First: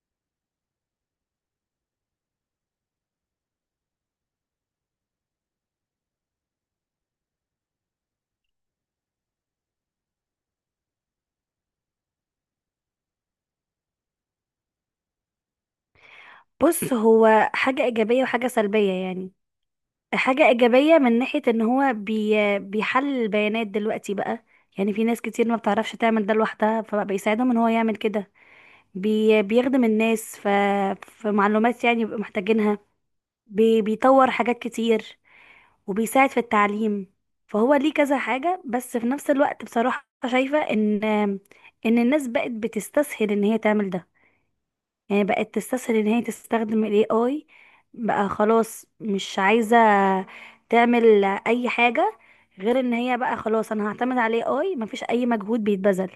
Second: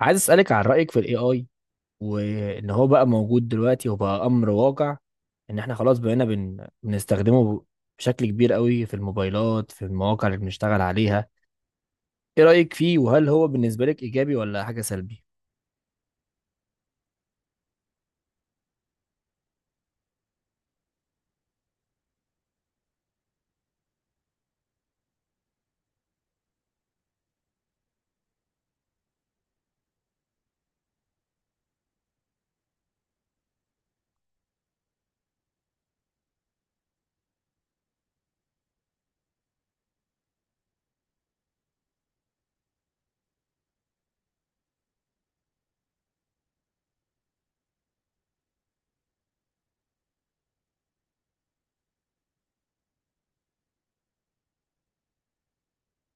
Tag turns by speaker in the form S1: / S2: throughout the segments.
S1: عايز اسالك عن رايك في الاي اي وان هو بقى موجود دلوقتي وبقى امر واقع، ان احنا خلاص بقينا بنستخدمه بشكل كبير قوي في الموبايلات، في المواقع اللي بنشتغل عليها. ايه رايك فيه وهل هو بالنسبه لك ايجابي ولا حاجه سلبي؟
S2: بص هو حاجة إيجابية وحاجة سلبية يعني. حاجة إيجابية من ناحية إن هو بيحلل البيانات دلوقتي بقى، يعني في ناس كتير ما بتعرفش تعمل ده لوحدها فبقى بيساعدهم إن هو يعمل كده. بيخدم الناس، في معلومات يعني بيبقوا محتاجينها. بيطور حاجات كتير وبيساعد في التعليم. فهو ليه كذا حاجة، بس في نفس الوقت بصراحة شايفة إن الناس بقت بتستسهل إن هي تعمل ده. يعني بقت تستسهل ان هي تستخدم ال AI، بقى خلاص مش عايزة تعمل اي حاجة غير ان هي بقى خلاص انا هعتمد على ال AI، مفيش اي مجهود بيتبذل.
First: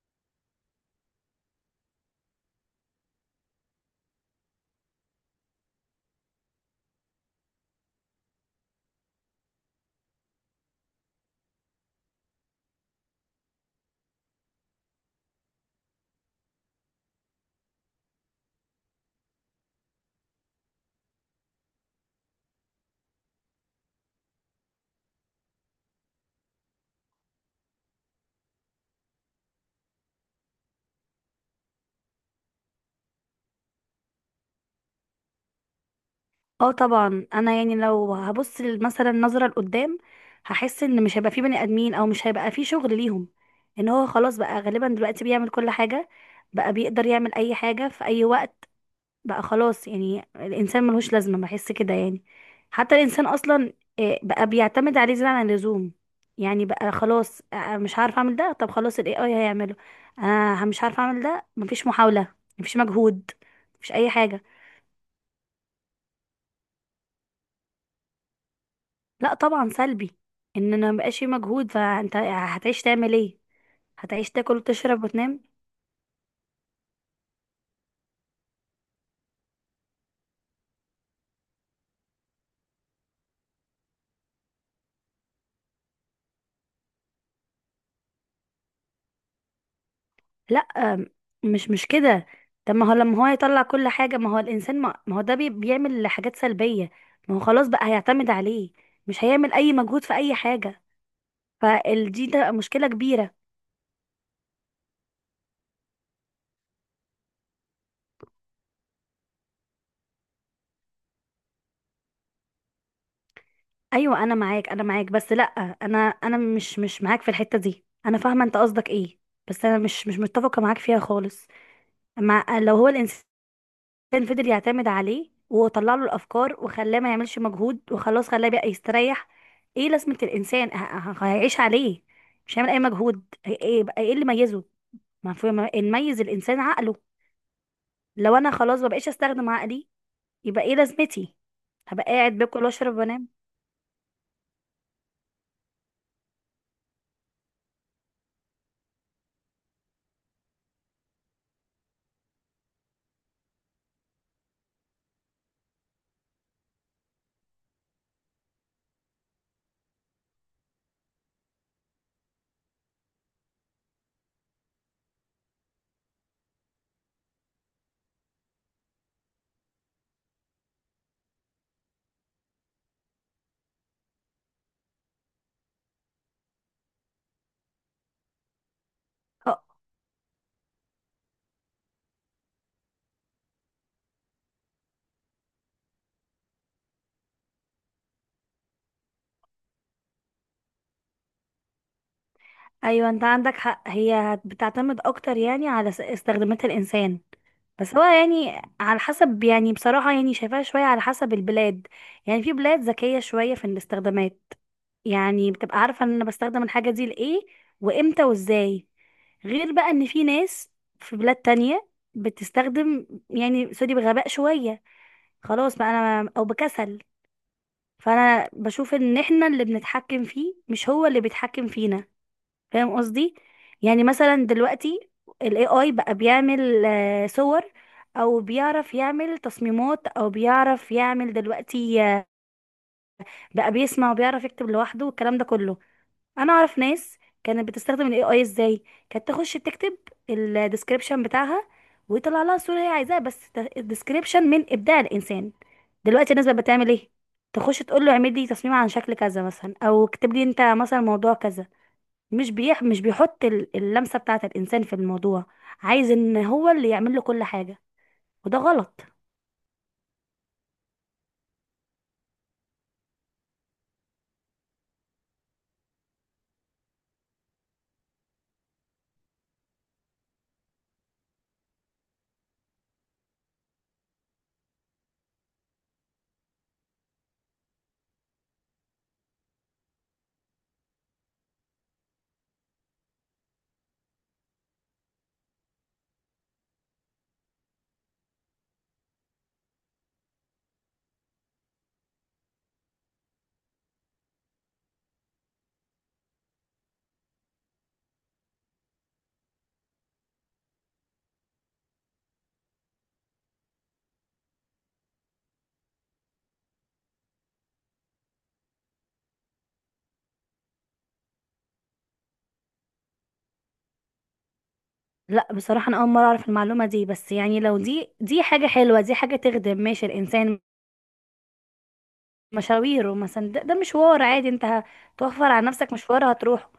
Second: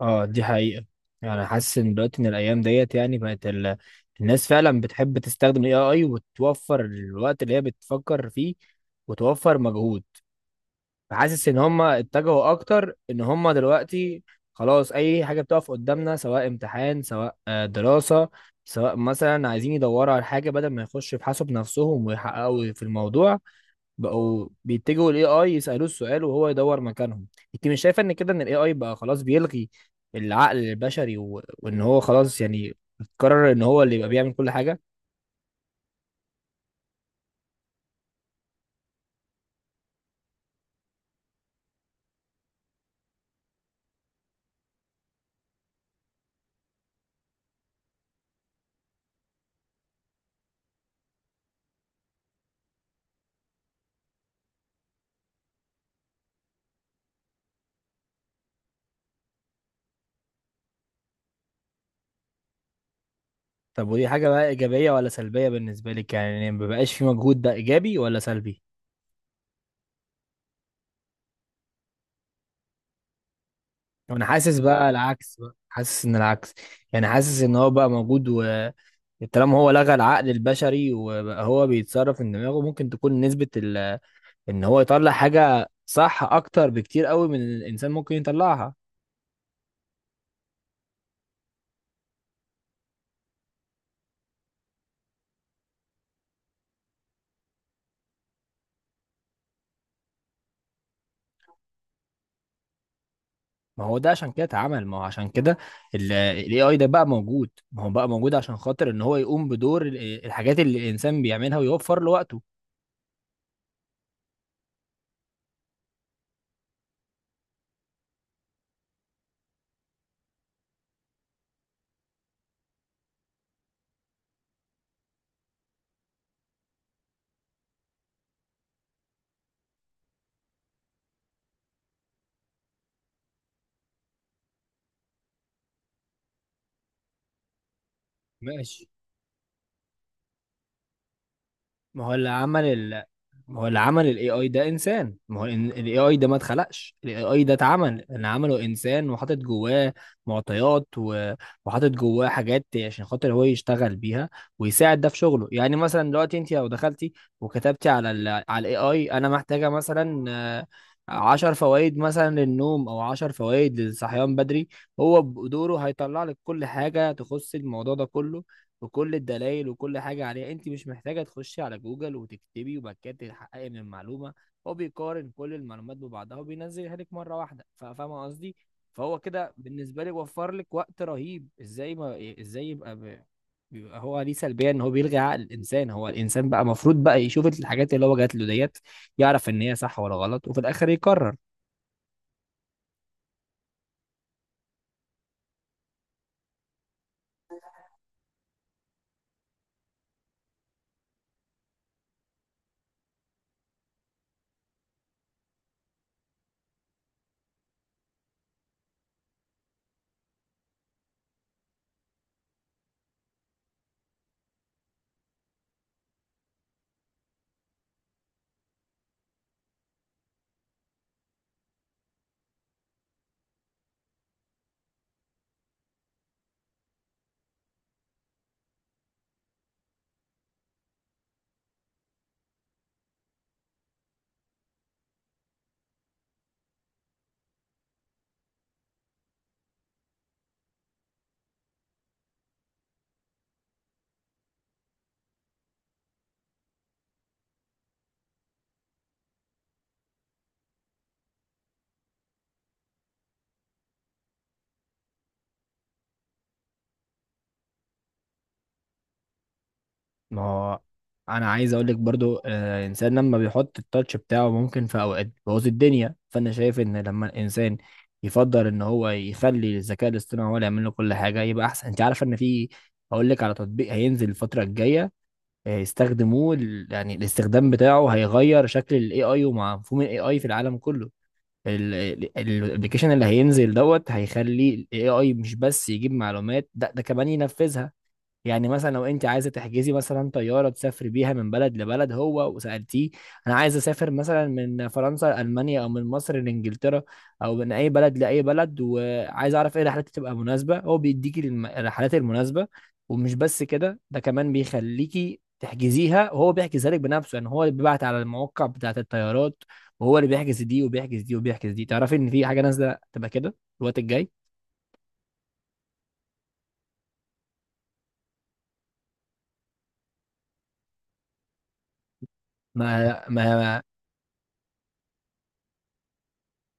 S1: اه، دي حقيقه. يعني حاسس ان دلوقتي ان الايام ديت يعني بقت الناس فعلا بتحب تستخدم الاي اي وتوفر الوقت اللي هي بتفكر فيه وتوفر مجهود. فحاسس ان هم اتجهوا اكتر ان هم دلوقتي خلاص اي حاجه بتقف قدامنا، سواء امتحان، سواء دراسه، سواء مثلا عايزين يدوروا على حاجه بدل ما يخشوا يبحثوا بنفسهم ويحققوا في الموضوع، بقوا بيتجهوا للاي اي يسالوه السؤال وهو يدور مكانهم. انت مش شايفه ان كده ان الاي اي بقى خلاص بيلغي العقل البشري وان هو خلاص يعني قرر ان هو اللي يبقى بيعمل كل حاجه؟
S2: اه طبعا، انا يعني لو هبص مثلا نظرة لقدام، هحس ان مش هيبقى في بني ادمين، او مش هيبقى في شغل ليهم. ان هو خلاص بقى غالبا دلوقتي بيعمل كل حاجة، بقى بيقدر يعمل اي حاجة في اي وقت. بقى خلاص يعني الانسان ملهوش لازمه، بحس كده يعني. حتى الانسان اصلا بقى بيعتمد عليه زياده عن اللزوم. يعني بقى خلاص مش عارف اعمل ده، طب خلاص الاي اي هيعمله. انا مش عارف اعمل ده، مفيش محاوله، مفيش مجهود،
S1: طب
S2: مفيش
S1: ودي
S2: اي
S1: حاجه
S2: حاجه.
S1: بقى ايجابيه ولا سلبيه بالنسبه لك؟ يعني ما بقاش في مجهود، ده ايجابي ولا سلبي؟
S2: لا طبعا سلبي. ان انا مبقاش في مجهود، فانت هتعيش تعمل ايه؟
S1: انا
S2: هتعيش تاكل
S1: حاسس بقى
S2: وتشرب
S1: العكس،
S2: وتنام.
S1: بقى حاسس ان العكس. يعني حاسس ان هو بقى موجود و طالما هو لغى العقل البشري وبقى هو بيتصرف من دماغه، ممكن تكون نسبة ان هو يطلع حاجة صح اكتر بكتير قوي من اللي الانسان ممكن يطلعها.
S2: لا، مش كده. طب ما هو لما هو يطلع كل حاجة، ما هو الإنسان ما هو ده بيعمل حاجات سلبية. ما هو خلاص بقى هيعتمد عليه، مش هيعمل أي مجهود في أي حاجة. فالدي ده مشكلة كبيرة.
S1: ما هو ده عشان كده اتعمل، ما هو عشان كده الاي اي ده بقى موجود، ما هو بقى موجود عشان خاطر ان هو يقوم بدور الحاجات اللي الانسان بيعملها ويوفر له وقته.
S2: أيوة أنا معاك أنا معاك، بس لأ، أنا مش معاك في الحتة دي. أنا فاهمة أنت قصدك إيه، بس أنا مش متفقة معاك فيها خالص. مع لو هو الإنسان كان فضل يعتمد عليه وطلع له الافكار وخلاه ما يعملش مجهود، وخلاص خلاه بقى يستريح، ايه لازمه الانسان؟ هيعيش عليه، مش هيعمل اي مجهود. ايه بقى ايه اللي ميزه؟ ما في اللي يميز الانسان عقله. لو انا خلاص
S1: ماشي.
S2: ما بقيتش استخدم عقلي، يبقى ايه لازمتي؟
S1: ما
S2: هبقى
S1: هو اللي
S2: قاعد باكل
S1: عمل
S2: واشرب وانام.
S1: ما هو اللي عمل الاي اي ده انسان، ما هو الاي اي ده ما اتخلقش، الاي اي ده اتعمل اللي عمله انسان وحاطط جواه معطيات وحاطط جواه حاجات عشان خاطر هو يشتغل بيها ويساعد ده في شغله. يعني مثلا دلوقتي انت لو دخلتي وكتبتي على على الاي اي، انا محتاجه مثلا 10 فوائد مثلا للنوم او 10 فوائد للصحيان بدري، هو بدوره هيطلع لك كل حاجه تخص الموضوع ده كله بكل الدلائل وكل حاجة عليها. انت مش محتاجة تخشي على جوجل وتكتبي وبعد كده تتحققي من المعلومة، هو بيقارن كل المعلومات ببعضها وبينزلها لك مرة واحدة. فاهمة قصدي؟ فهو كده بالنسبة لي وفر لك وقت رهيب. ازاي ما ازاي يبقى بيبقى هو ليه سلبية؟ ان هو بيلغي عقل الانسان؟ هو الانسان بقى المفروض بقى يشوف الحاجات اللي هو جات له ديت، يعرف ان هي صح ولا غلط وفي الاخر يقرر.
S2: ايوه انت عندك حق، هي بتعتمد اكتر يعني على استخدامات الانسان. بس هو يعني على حسب، يعني بصراحة يعني شايفاها شوية على حسب البلاد. يعني في بلاد ذكية شوية في الاستخدامات، يعني بتبقى عارفة ان انا بستخدم الحاجة دي لإيه وامتى وازاي، غير بقى ان في ناس في بلاد تانية بتستخدم، يعني سوري، بغباء شوية. خلاص بقى انا او بكسل. فانا بشوف ان احنا اللي بنتحكم فيه، مش هو اللي بيتحكم فينا، فاهم قصدي؟ يعني مثلا دلوقتي ال AI بقى بيعمل صور، او بيعرف يعمل تصميمات، او بيعرف يعمل دلوقتي بقى بيسمع وبيعرف يكتب لوحده والكلام ده كله. انا اعرف ناس كانت بتستخدم ال AI ازاي، كانت تخش تكتب الديسكريبشن بتاعها، ويطلع لها الصورة اللي هي عايزاها، بس الديسكريبشن من ابداع الانسان. دلوقتي الناس بقى بتعمل ايه؟ تخش تقول له اعمل لي تصميم عن شكل كذا مثلا، او اكتب لي انت مثلا موضوع كذا. مش بيحط اللمسة بتاعة الإنسان في الموضوع، عايز إن هو اللي يعمل له كل حاجة، وده غلط.
S1: ما هو انا عايز اقول لك برضو، الانسان لما بيحط التاتش بتاعه ممكن في اوقات بيبوظ الدنيا. فانا شايف ان لما الانسان يفضل ان هو يخلي الذكاء الاصطناعي هو اللي يعمل له كل حاجه يبقى احسن. انت عارفه ان في، هقول لك على تطبيق هينزل الفتره الجايه، يستخدموه يعني الاستخدام بتاعه هيغير شكل الاي اي ومفهوم الاي اي في العالم كله. الابلكيشن اللي هينزل دوت هيخلي الاي اي مش بس يجيب معلومات، ده ده كمان ينفذها. يعني مثلا لو انت عايزه تحجزي مثلا طياره تسافري بيها من بلد لبلد، هو وسالتيه انا عايز اسافر مثلا من فرنسا لالمانيا او من مصر لانجلترا او من اي بلد لاي بلد وعايز اعرف ايه الرحلات اللي تبقى مناسبه، هو بيديكي الرحلات المناسبه. ومش بس كده، ده كمان بيخليكي تحجزيها وهو بيحجزها لك بنفسه. يعني هو اللي بيبعت على المواقع بتاعه الطيارات وهو اللي بيحجز دي وبيحجز دي وبيحجز دي. تعرفي ان في حاجه نازله تبقى كده الوقت الجاي.
S2: لا بصراحة أنا أول مرة أعرف المعلومة دي، بس يعني لو دي حاجة حلوة، دي حاجة تخدم ماشي الإنسان مشاويره
S1: ما
S2: مثلا. ده
S1: ما
S2: مشوار عادي، أنت هتوفر على نفسك مشوار هتروحه.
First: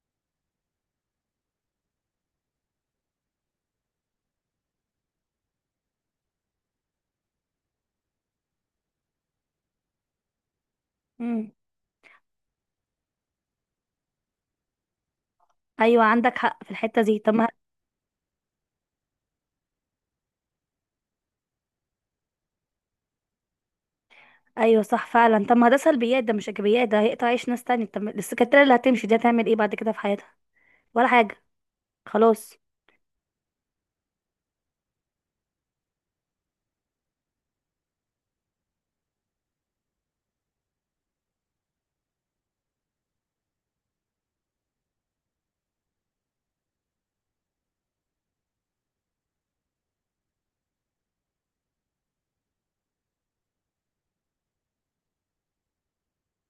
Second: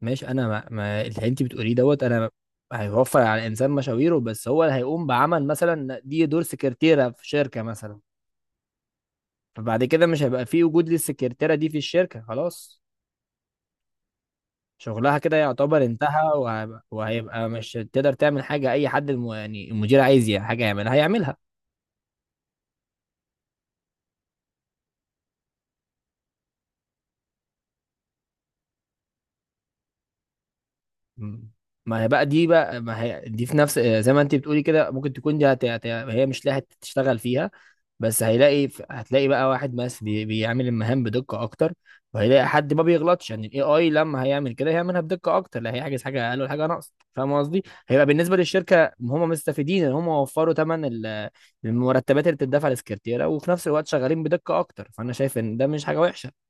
S1: ماشي، انا ما اللي انت بتقوليه دوت انا هيوفر على الانسان مشاويره، بس هو اللي هيقوم بعمل مثلا دي دور سكرتيره في شركه مثلا، فبعد كده مش هيبقى في وجود
S2: مم.
S1: للسكرتيره دي في الشركه. خلاص شغلها كده يعتبر
S2: أيوة
S1: انتهى.
S2: عندك حق في
S1: وهيبقى,
S2: الحتة دي، طب
S1: وهيبقى
S2: ما،
S1: مش تقدر تعمل حاجه اي حد يعني المدير عايز حاجه يعملها هيعملها.
S2: أيوة صح فعلا. طب ما ده سلبيات، ده مش إيجابيات، ده هيقطع عيش ناس تانية. طب السكرتيرة اللي هتمشي دي هتعمل إيه بعد كده في حياتها؟ ولا حاجة.
S1: م. ما هي بقى دي
S2: خلاص.
S1: بقى، ما هي دي في نفس زي ما انت بتقولي كده، ممكن تكون دي هي مش لاقيه تشتغل فيها، بس هيلاقي، هتلاقي بقى واحد بس بيعمل المهام بدقة أكتر. وهيلاقي حد ما بيغلطش، يعني الاي اي لما هيعمل كده هيعملها بدقة أكتر، لا هيحجز حاجة أقل ولا حاجة ناقص. فاهم قصدي؟ هيبقى بالنسبة للشركة هم مستفيدين إن هم وفروا ثمن المرتبات اللي بتدفع للسكرتيرة، وفي نفس الوقت شغالين بدقة أكتر، فأنا شايف إن ده مش حاجة وحشة.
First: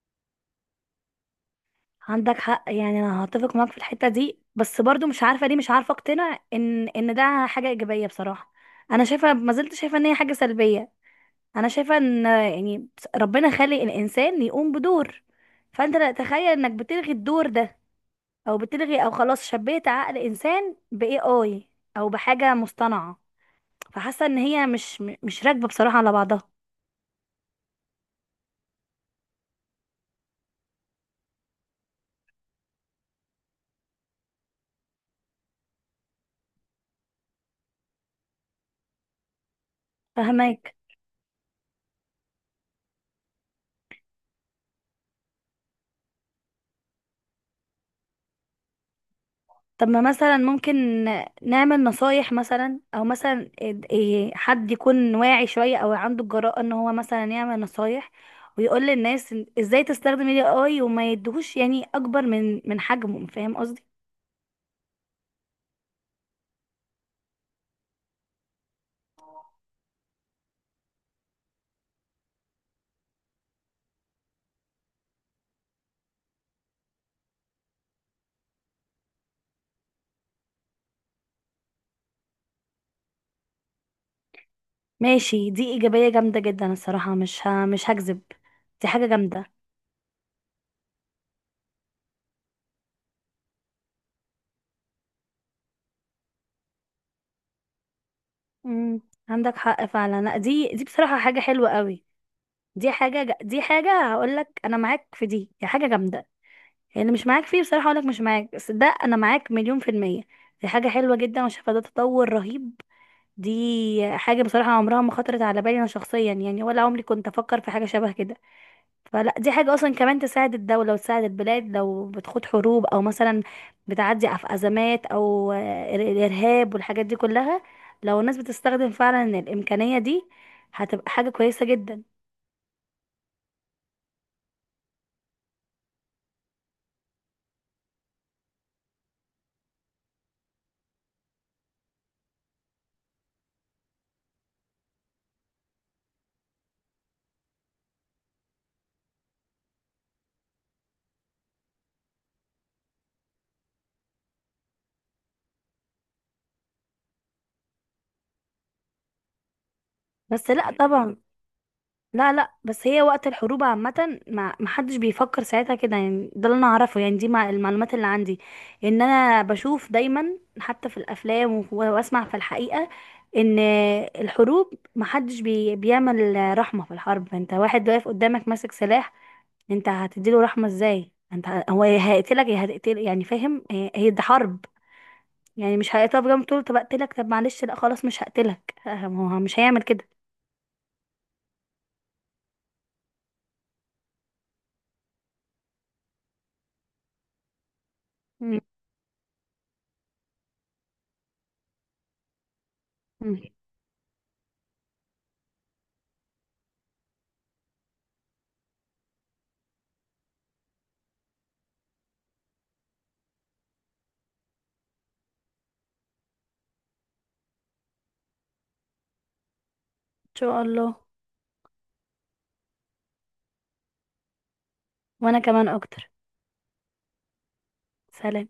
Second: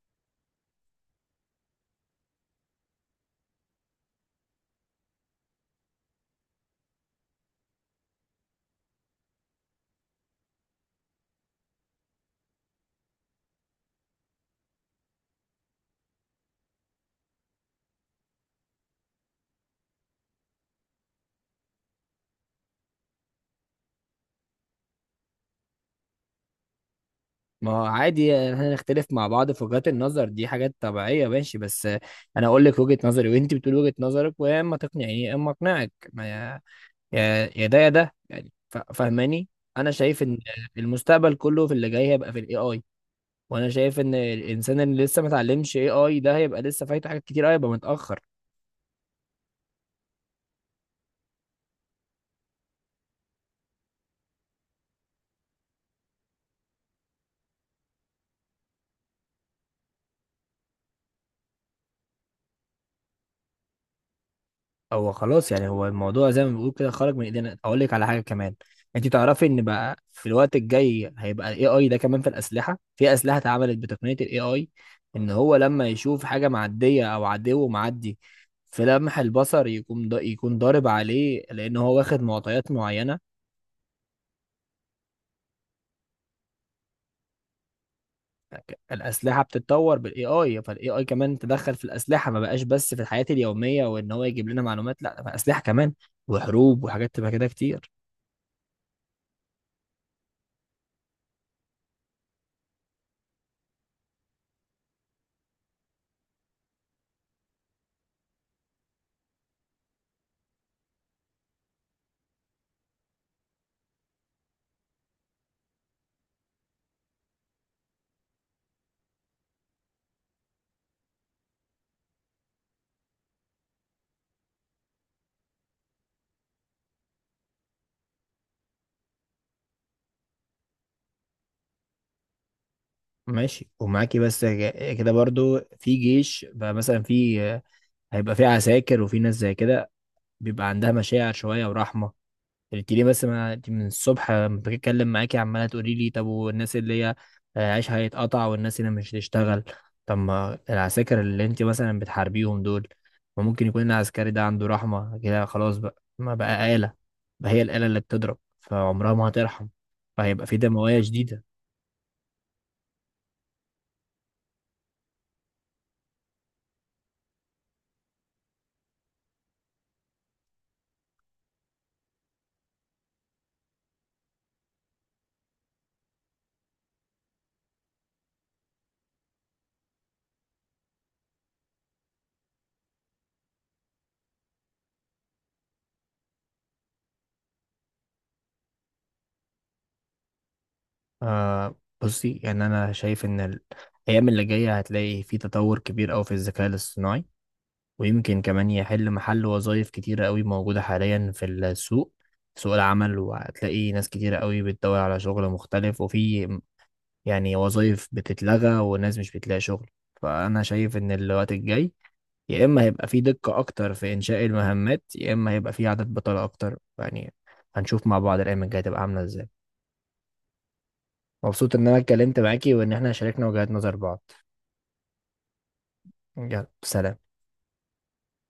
S2: عندك حق، يعني انا هتفق معاك في الحته دي، بس برضو مش عارفه ليه مش عارفه اقتنع ان ده حاجه ايجابيه بصراحه. انا شايفه، ما زلت شايفه ان هي حاجه سلبيه. انا شايفه ان يعني ربنا خلق الانسان يقوم بدور، فانت لا تخيل انك بتلغي الدور ده، او بتلغي، او خلاص شبيت عقل انسان باي اي، او بحاجه مصطنعه. فحاسه ان هي مش راكبه بصراحه على بعضها.
S1: ما هو عادي هنختلف مع بعض في وجهات النظر، دي حاجات طبيعية. ماشي، بس أنا أقول لك وجهة نظري وأنت بتقول وجهة نظرك، ويا إما تقنعني يا إما أقنعك. ما يا ده يا ده يعني فاهماني. انا شايف ان
S2: فهماك.
S1: المستقبل كله في اللي جاي هيبقى في الاي اي، وانا شايف ان الانسان اللي لسه ما اتعلمش اي اي ده هيبقى لسه فايته حاجات كتير أوي، هيبقى متاخر.
S2: طب ما مثلا ممكن نعمل نصايح مثلا، او مثلا إيه، حد يكون واعي شوية او عنده الجراءة ان هو مثلا يعمل نصايح، ويقول للناس ازاي تستخدم الاي اي وما يدهوش يعني اكبر من حجمه، فاهم قصدي؟
S1: هو خلاص يعني هو الموضوع زي ما بيقول كده خرج من ايدينا. اقول لك على حاجه كمان، انت تعرفي ان بقى في الوقت الجاي هيبقى الاي اي ده كمان في الاسلحه. في اسلحه اتعملت بتقنيه الاي اي، ان هو لما يشوف حاجه معديه او عدو معدي في لمح البصر يكون دا يكون ضارب عليه، لان هو واخد معطيات معينه.
S2: ماشي، دي ايجابية جامدة جدا الصراحة، مش هكذب. دي حاجة
S1: الاسلحه
S2: جامدة.
S1: بتتطور بالاي اي، فالاي اي كمان تدخل في الاسلحه، ما بقاش بس في الحياه اليوميه وان هو يجيب لنا معلومات، لا ده بقى اسلحه كمان وحروب وحاجات تبقى كده كتير.
S2: امم عندك حق فعلا. لا، دي بصراحة حاجة حلوة قوي. دي حاجة دي حاجة هقول لك انا معاك في دي دي حاجة جامدة، يعني مش معاك فيه بصراحة اقولك، مش معاك، بس ده انا معاك مليون في المية. دي حاجة حلوة جدا، وشايفة ده تطور رهيب. دي حاجة بصراحة عمرها ما خطرت على بالي انا شخصيا يعني، ولا عمري كنت افكر في حاجة شبه كده. فلا دي حاجة اصلا كمان تساعد الدولة وتساعد البلاد لو بتخوض حروب، او مثلا بتعدي في ازمات، او الارهاب والحاجات دي كلها. لو الناس بتستخدم فعلا الامكانية دي، هتبقى حاجة كويسة جدا.
S1: ماشي، ومعاكي بس كده برضو في جيش بقى مثلا، في، هيبقى في عساكر وفي ناس زي كده بيبقى عندها مشاعر شويه ورحمه. قلت لي بس ما أنت من الصبح لما بتكلم معاكي عماله تقولي لي طب والناس اللي هي عيشها هيتقطع والناس اللي مش هتشتغل. طب ما العساكر اللي انت مثلا بتحاربيهم دول، ما ممكن يكون العسكري ده عنده رحمه؟ كده خلاص بقى ما بقى آلة، بقى هي الآلة اللي بتضرب فعمرها ما هترحم، فهيبقى
S2: بس
S1: في
S2: لا
S1: دمويه
S2: طبعا.
S1: شديده.
S2: لا لا، بس هي وقت الحروب عامة ما حدش بيفكر ساعتها كده، يعني ده اللي انا اعرفه، يعني دي مع المعلومات اللي عندي، ان انا بشوف دايما حتى في الافلام واسمع في الحقيقة ان الحروب ما حدش بيعمل رحمة في الحرب. انت واحد واقف قدامك ماسك سلاح، انت هتديله رحمة ازاي؟ انت هو يا هيقتلك يا هتقتل، يعني فاهم، هي هي دي حرب. يعني مش هيقف جنب تقول له طب اقتلك، طب معلش، لا خلاص مش هقتلك، ما هو مش هيعمل كده.
S1: آه، بصي، يعني انا شايف ان الايام اللي جايه هتلاقي في تطور كبير قوي في الذكاء الاصطناعي، ويمكن
S2: مم.
S1: كمان يحل محل وظائف كتيرة قوي موجودة حاليا في السوق، سوق العمل،
S2: مم. ان
S1: وهتلاقي ناس كتيرة قوي بتدور على شغل مختلف، وفي يعني وظائف بتتلغى وناس مش بتلاقي شغل. فأنا شايف إن الوقت الجاي يا إما هيبقى في دقة أكتر في إنشاء المهمات، يا إما هيبقى في عدد بطالة أكتر. يعني هنشوف مع بعض الأيام الجاية تبقى عاملة إزاي.
S2: شاء الله.
S1: مبسوط إن أنا اتكلمت معاكي وإن إحنا شاركنا وجهات نظر بعض.
S2: وانا كمان اكتر.
S1: يلا، سلام.
S2: سلام.